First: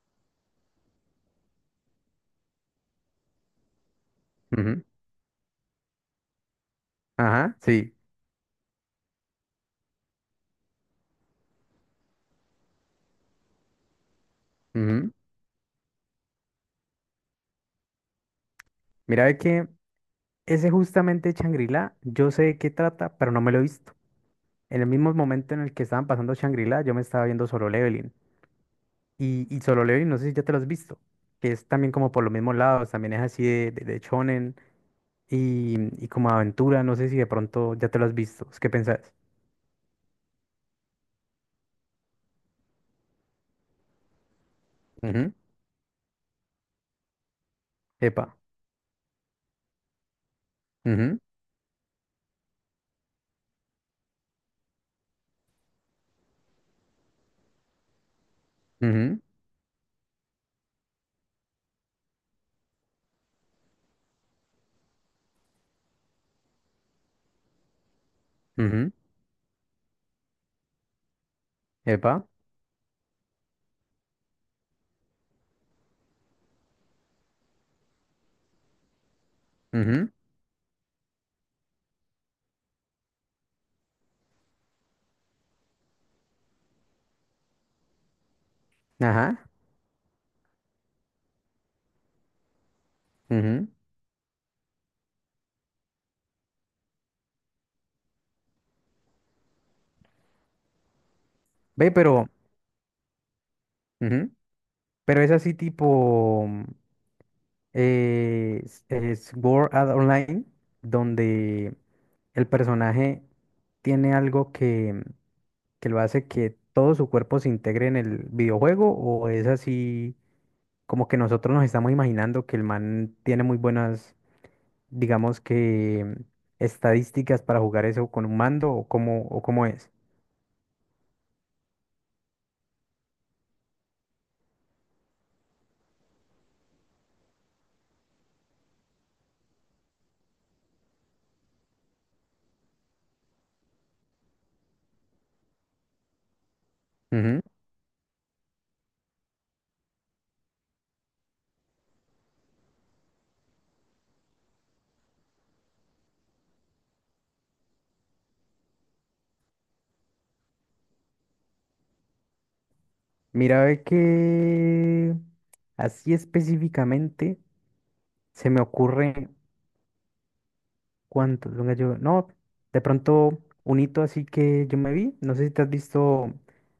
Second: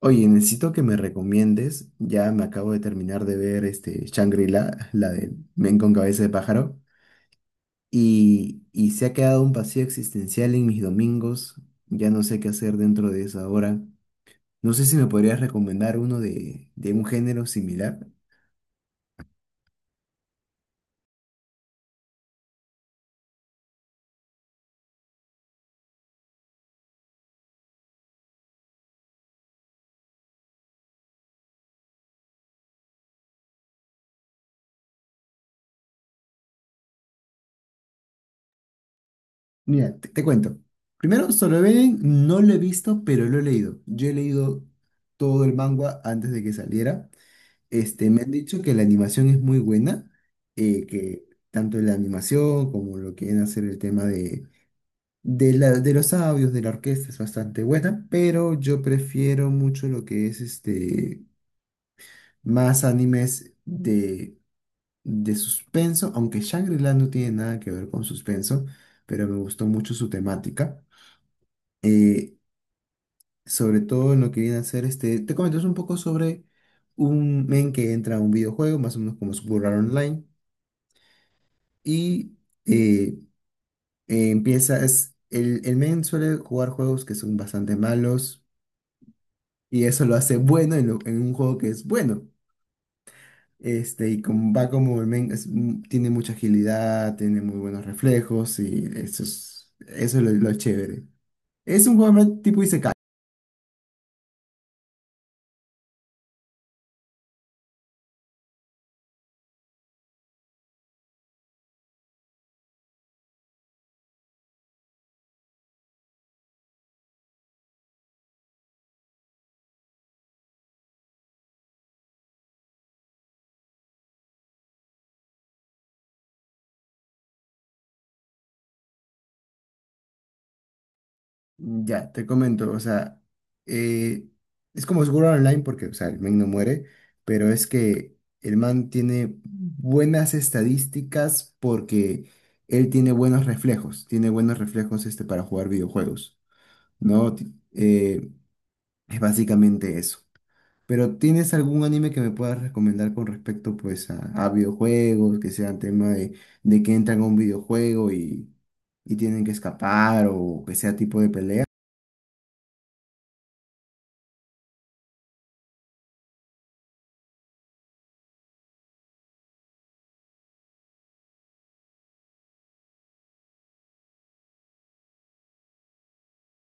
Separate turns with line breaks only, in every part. Oye, necesito que me recomiendes. Ya me acabo de terminar de ver este
Ujú.
Shangri-La, la de Men con cabeza de pájaro,
Ajá, sí.
y se ha quedado un vacío existencial en mis domingos. Ya no sé qué hacer dentro de esa hora. No sé si me
Ujú.
podrías recomendar uno de un género similar.
Mira, ve que ese justamente Shangri-La, yo sé de qué trata, pero no me lo he visto. En el mismo momento en el que estaban pasando Shangri-La, yo me estaba viendo Solo Leveling. Y Solo Leveling, no sé si ya te lo has visto, que es también como por los mismos lados, también es así de shonen y como aventura, no sé si de pronto ya te lo has visto. ¿Qué pensás?
Mira, te cuento. Primero, Solo Leveling no lo he visto, pero lo he leído. Yo he leído
Ujú.
todo el manga antes de que saliera. Este, me han
Epa.
dicho que la animación es muy buena,
Ujú,
que tanto la animación como lo que viene a ser el tema de los audios, de la orquesta es bastante buena, pero yo
ujú,
prefiero mucho lo que es este, más animes de suspenso, aunque Shangri-La no tiene nada que ver con suspenso,
ujú.
pero me gustó mucho su temática.
Epa.
eh, Sobre todo en lo que viene a ser este, te comentas un poco sobre un men que entra a un videojuego, más o menos como Sword Art
Ujú.
Online. Y eh, empieza, el men suele jugar juegos que son bastante malos
Ajá.
y eso lo hace bueno en, en un juego que es bueno.
Ujú.
Este, y como va, como el men es tiene mucha agilidad, tiene muy buenos reflejos y eso es lo chévere. Es
Ve,
un juego más
pero...
tipo isekai.
Ujú. Pero es así tipo. Es Sword Art Online, donde el personaje tiene algo que lo hace que todo su cuerpo se integre en el videojuego, o es así como que nosotros nos estamos imaginando que el man tiene muy buenas, digamos que estadísticas para jugar eso con un mando, o cómo es.
Mm, ya, te comento, o sea, eh, es como seguro online porque, o sea, el man no muere, pero es que el man tiene buenas estadísticas porque él tiene buenos reflejos este, para jugar videojuegos, ¿no?
Ujú.
Es básicamente eso. Pero ¿tienes algún anime que me puedas recomendar con respecto, pues, a videojuegos, que sean tema de que entran a un videojuego y tienen que escapar o que sea tipo de pelea?
Mira, ve que así específicamente se me ocurre. ¿Cuántos? Venga, yo, no, de pronto un hito así que yo me vi, no sé si te has visto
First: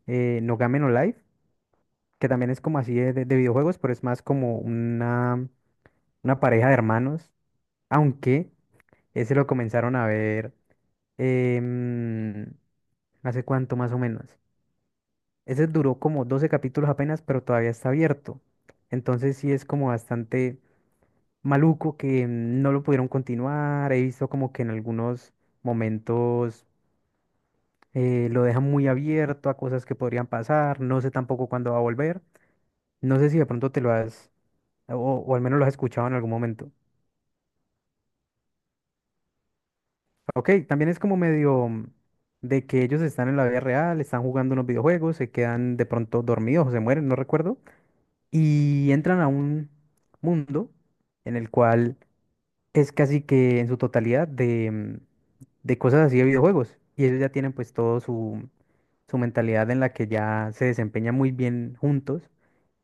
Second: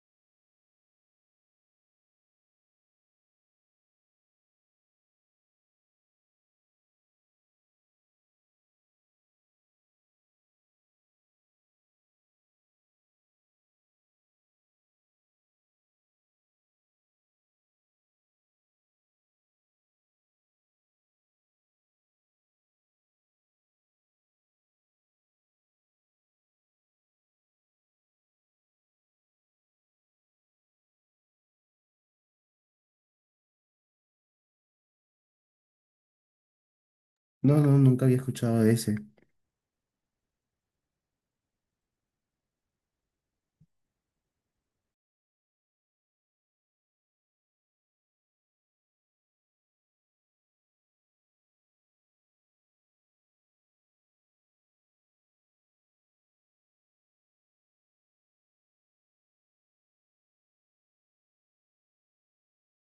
No Game No Life, que también es como así de videojuegos, pero es más como una pareja de hermanos, aunque ese lo comenzaron a ver em, hace cuánto más o menos. Ese duró como 12 capítulos apenas, pero todavía está abierto. Entonces sí es como bastante maluco que no lo pudieron continuar. He visto como que en algunos momentos lo dejan muy abierto a cosas que podrían pasar, no sé tampoco cuándo va a volver, no sé si de pronto te lo has, o, o al menos lo has escuchado en algún momento.
No, no, nunca había escuchado de ese.
Ok, también es como medio de que ellos están en la vida real, están jugando unos videojuegos, se quedan de pronto dormidos o se mueren, no recuerdo, y entran a un mundo en el cual es casi que en su totalidad de cosas así de videojuegos, y ellos ya tienen pues todo su mentalidad en la que ya se desempeñan muy bien juntos.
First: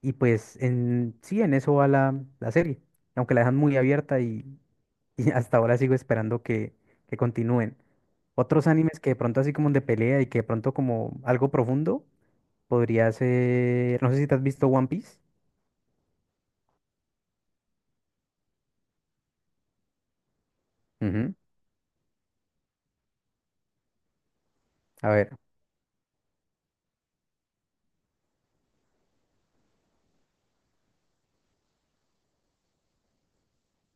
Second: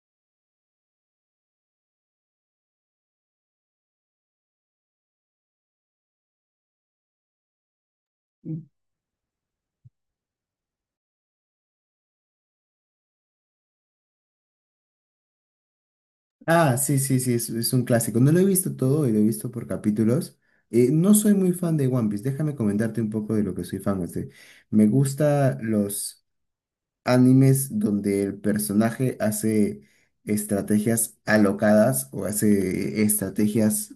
Y pues sí, en eso va la serie, aunque la dejan muy abierta y, y hasta ahora sigo esperando que continúen. Otros animes que de pronto así como de pelea y que de pronto como algo profundo podría ser, no sé si te has visto One Piece.
Ah, sí, sí, sí, es un clásico. No lo he visto todo y lo he visto por capítulos. No soy
Ujú.
muy fan de One Piece. Déjame comentarte un poco de lo que soy fan. Este. Me
A ver.
gusta los animes donde el personaje hace estrategias alocadas o hace estrategias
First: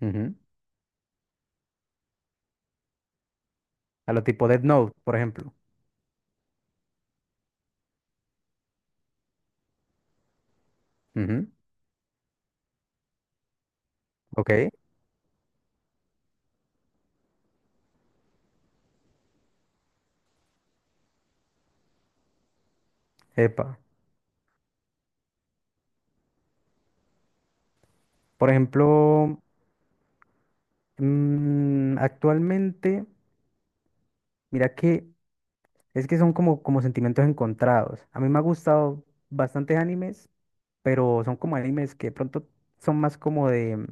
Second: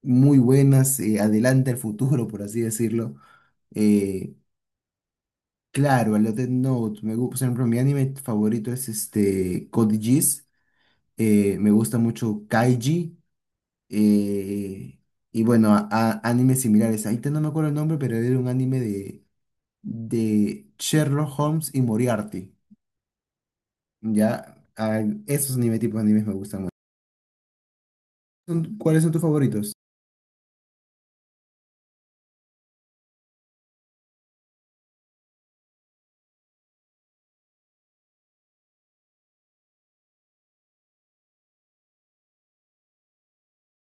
Ujú.
muy buenas, adelanta el futuro, por así decirlo.
A lo
Eh,
tipo Death Note, por ejemplo.
claro, a lo Death Note. Me gusta, por ejemplo, mi anime favorito es este Code Geass.
Ujú.
Me gusta mucho Kaiji,
Ok.
eh, y bueno, animes similares. Ahorita no me acuerdo el nombre, pero era un anime de Sherlock Holmes y Moriarty.
Epa.
Ya, ah, esos anime, tipos de animes me gustan mucho.
Por
¿Cuáles son tus
ejemplo,
favoritos?
actualmente, mira que es que son como sentimientos encontrados. A mí me ha gustado bastantes animes, pero son como animes que de pronto son más como de,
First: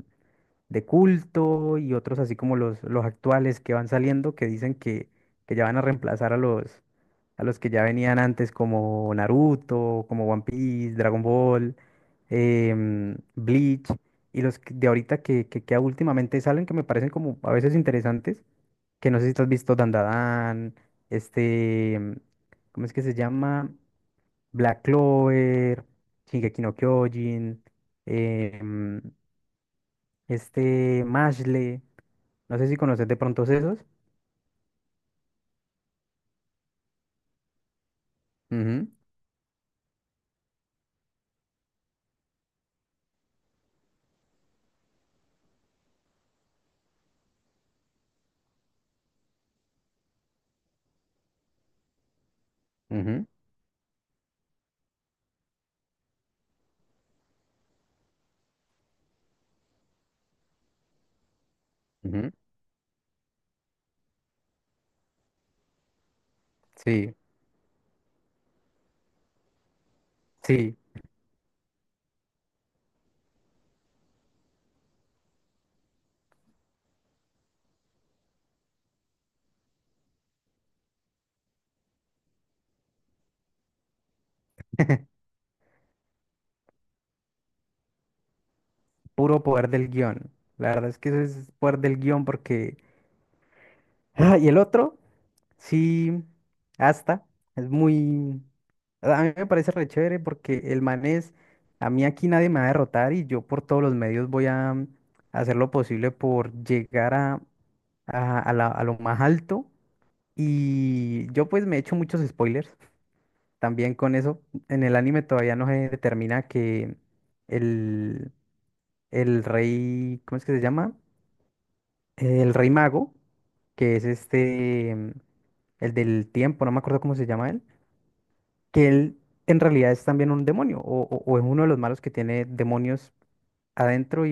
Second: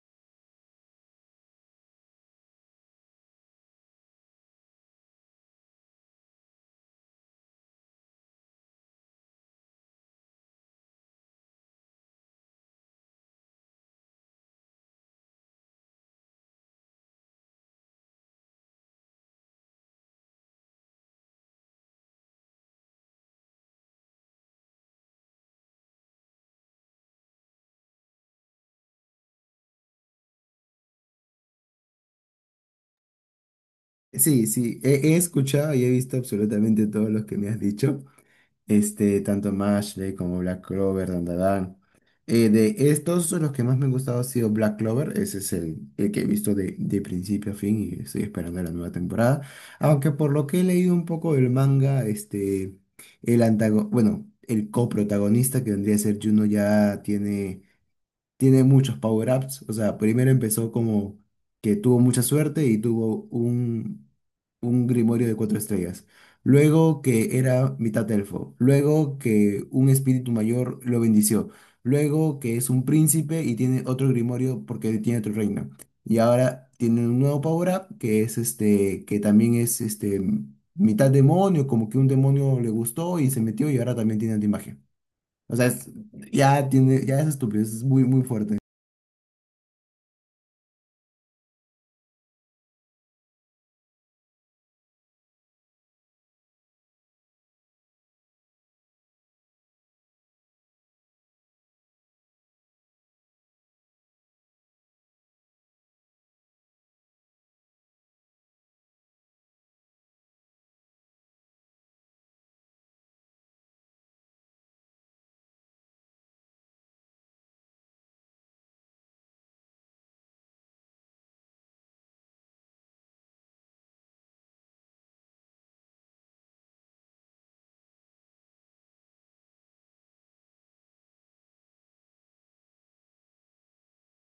de culto y otros así como los actuales que van saliendo, que dicen que ya van a reemplazar a los que ya venían antes, como Naruto, como One Piece, Dragon Ball, Bleach y de ahorita que últimamente salen, que me parecen como a veces interesantes, que no sé si tú has visto Dandadan, este, ¿cómo es que se llama? Black Clover, Shingeki no Kyojin, em, este Mashle. No sé si conoces de pronto esos.
Sí, sí, he escuchado y he visto absolutamente todos los que me has dicho.
Ujú,
Este, tanto Mashley como Black Clover, Dandadan. De estos, los que más me han gustado ha sido Black Clover, ese es el que he visto de principio a fin y estoy esperando la nueva temporada. Aunque por lo que he leído un poco del manga, este,
ujú,
bueno, el coprotagonista que vendría a ser Juno tiene muchos power-ups. O sea, primero empezó como que tuvo mucha
ujú.
suerte y tuvo un grimorio de 4 estrellas. Luego
Sí,
que era mitad elfo. Luego que un espíritu
sí,
mayor lo bendició. Luego que es un príncipe y tiene otro grimorio porque tiene otro reino. Y ahora tiene un nuevo power-up que es este, que también es este, mitad demonio, como que un demonio le gustó y se metió y ahora también tiene antimagia. O sea, es- ya tiene, ya es estúpido, es muy, muy fuerte.
puro poder del guión. La verdad es que eso es poder del guión porque... Ah, y el otro, sí, hasta, es muy... A mí me parece re chévere porque el man es... A mí aquí nadie me va a derrotar y yo por todos los medios voy a hacer lo posible por llegar a lo más alto. Y yo pues me he hecho muchos spoilers también con eso. En el anime todavía no se determina que el, el rey, ¿cómo es que se llama? El rey mago, que es el del tiempo, no me acuerdo cómo se llama él, que él en realidad es también un demonio o es uno de los malos que tiene demonios adentro.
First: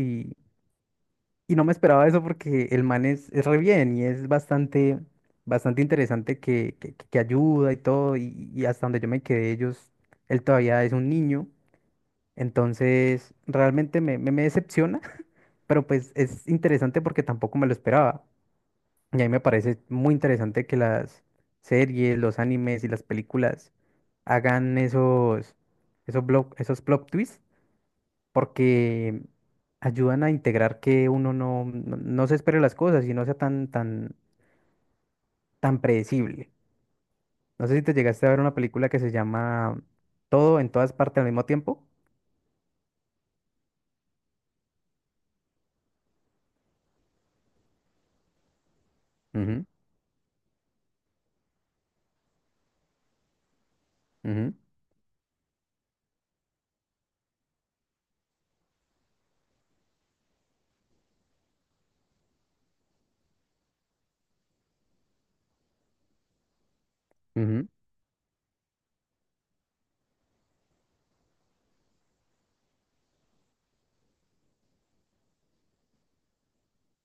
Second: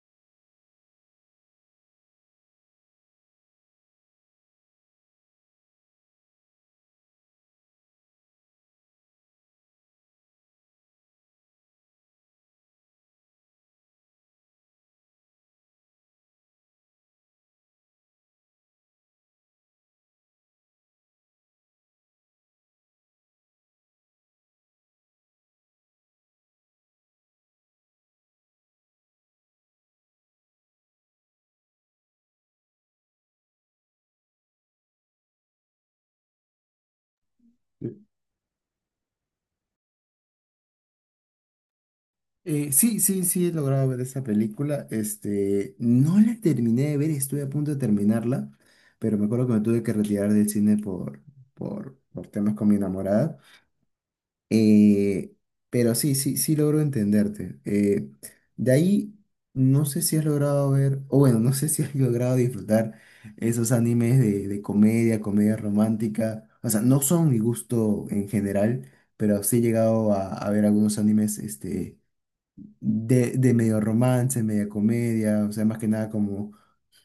Y no me esperaba eso porque el man es re bien y es bastante, bastante interesante que ayuda y todo. Y hasta donde yo me quedé, él todavía es un niño. Entonces, realmente me decepciona, pero pues es interesante porque tampoco me lo esperaba. Y a mí me parece muy interesante que las series, los animes y las películas hagan esos plot twists porque ayudan a integrar que uno no se espere las cosas y no sea tan, tan, tan predecible. No sé si te llegaste a ver una película que se llama Todo en todas partes al mismo tiempo.
Sí, sí, sí, he logrado ver esa película. Este, no la terminé de ver, estuve a punto de terminarla, pero me acuerdo que me
Ujú,
tuve que retirar del cine por temas con mi enamorada.
ujú,
Eh, pero sí, sí, sí logro entenderte. De ahí, no sé si has logrado ver, o bueno, no sé si has logrado disfrutar esos animes de comedia, comedia romántica. O sea, no son mi
ujú,
gusto en general, pero sí he llegado a ver algunos animes, este de medio romance, media comedia, o sea, más que nada como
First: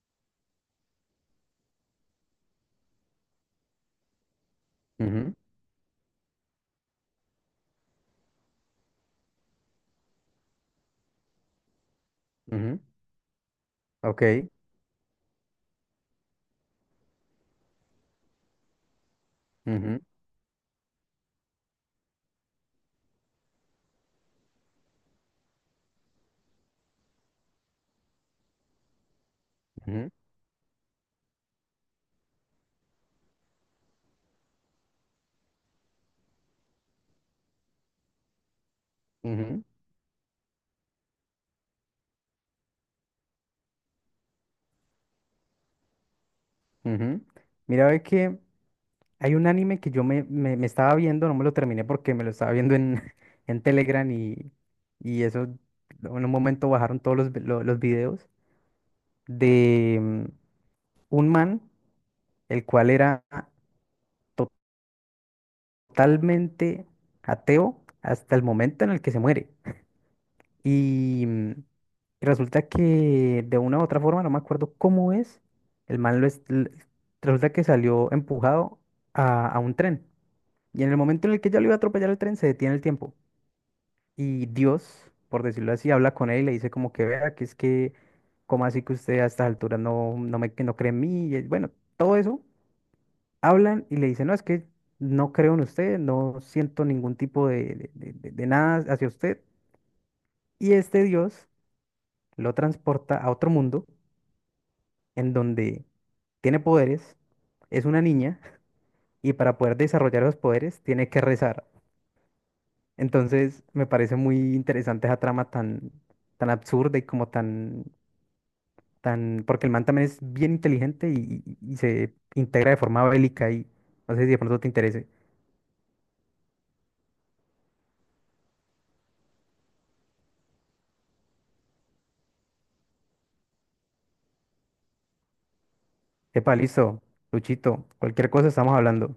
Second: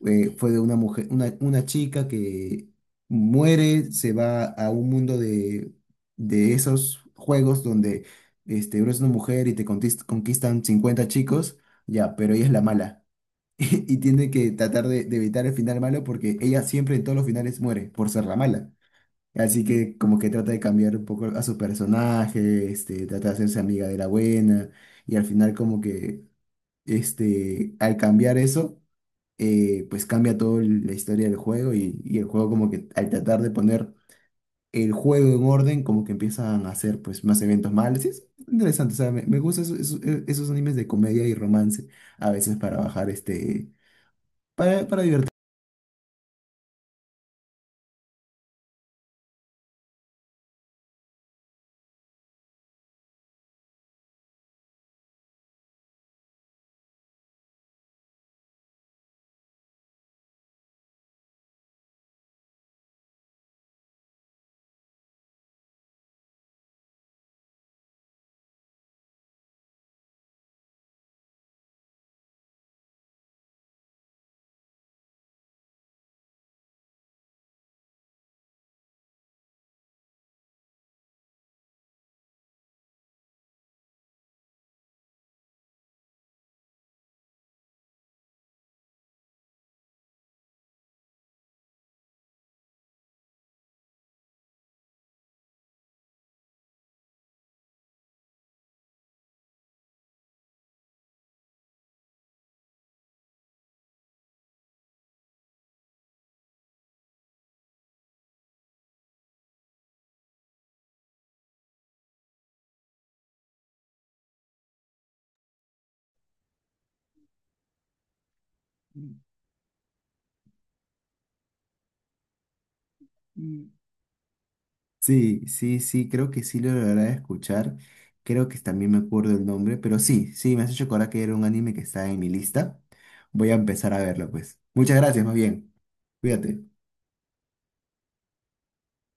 fue de una mujer, una chica que muere, se va a un mundo
ujú,
de esos juegos donde este, eres una mujer y te conquistan 50 chicos, ya, pero ella es la
ujú.
mala. Y tiene
Ok.
que tratar de evitar el final malo porque ella siempre en todos los finales muere por ser la mala. Así que
Ujú,
como que trata de cambiar un poco a su personaje, este, trata de hacerse amiga de la buena y al final como que este, al cambiar eso, pues
ujú,
cambia toda la historia del juego y el juego como que al tratar de poner el juego en orden, como que empiezan a hacer pues más eventos malos. Y es interesante, o sea, me
ujú,
gustan esos, esos animes de comedia y romance a veces para bajar este, para divertir.
ujú. Mira, ve que hay un anime que yo me estaba viendo, no me lo terminé porque me lo estaba viendo en, en Telegram y eso, en un momento bajaron todos los videos de un man, el cual era totalmente ateo hasta el momento en el que se muere. Y mm, y resulta que de una u otra forma, no me acuerdo cómo es, el man resulta que salió empujado a un tren. Y en el momento en el que ya lo iba a atropellar el tren, se detiene el tiempo. Y Dios, por decirlo así, habla con él y le dice como que vea, que es que, ¿como así que usted a estas alturas no, no me, que no cree en mí? Y bueno, todo eso hablan y le dicen, no, es que no creo en usted, no siento ningún tipo de nada hacia usted. Y este Dios lo transporta a otro mundo en donde tiene poderes, es una niña y para poder desarrollar los poderes tiene que rezar. Entonces me parece muy interesante esa trama tan, tan absurda y como tan, tan, porque el man también es bien inteligente y se integra de forma bélica, y
Mm,
no sé si de pronto te interese.
sí, sí, sí, creo que sí lo lograré escuchar. Creo que también me acuerdo el nombre, pero sí, sí, me has hecho acordar que era un anime que está en mi lista. Voy a empezar a verlo, pues. Muchas gracias, más bien.
Epa,
Cuídate.
listo, Luchito, cualquier cosa estamos hablando.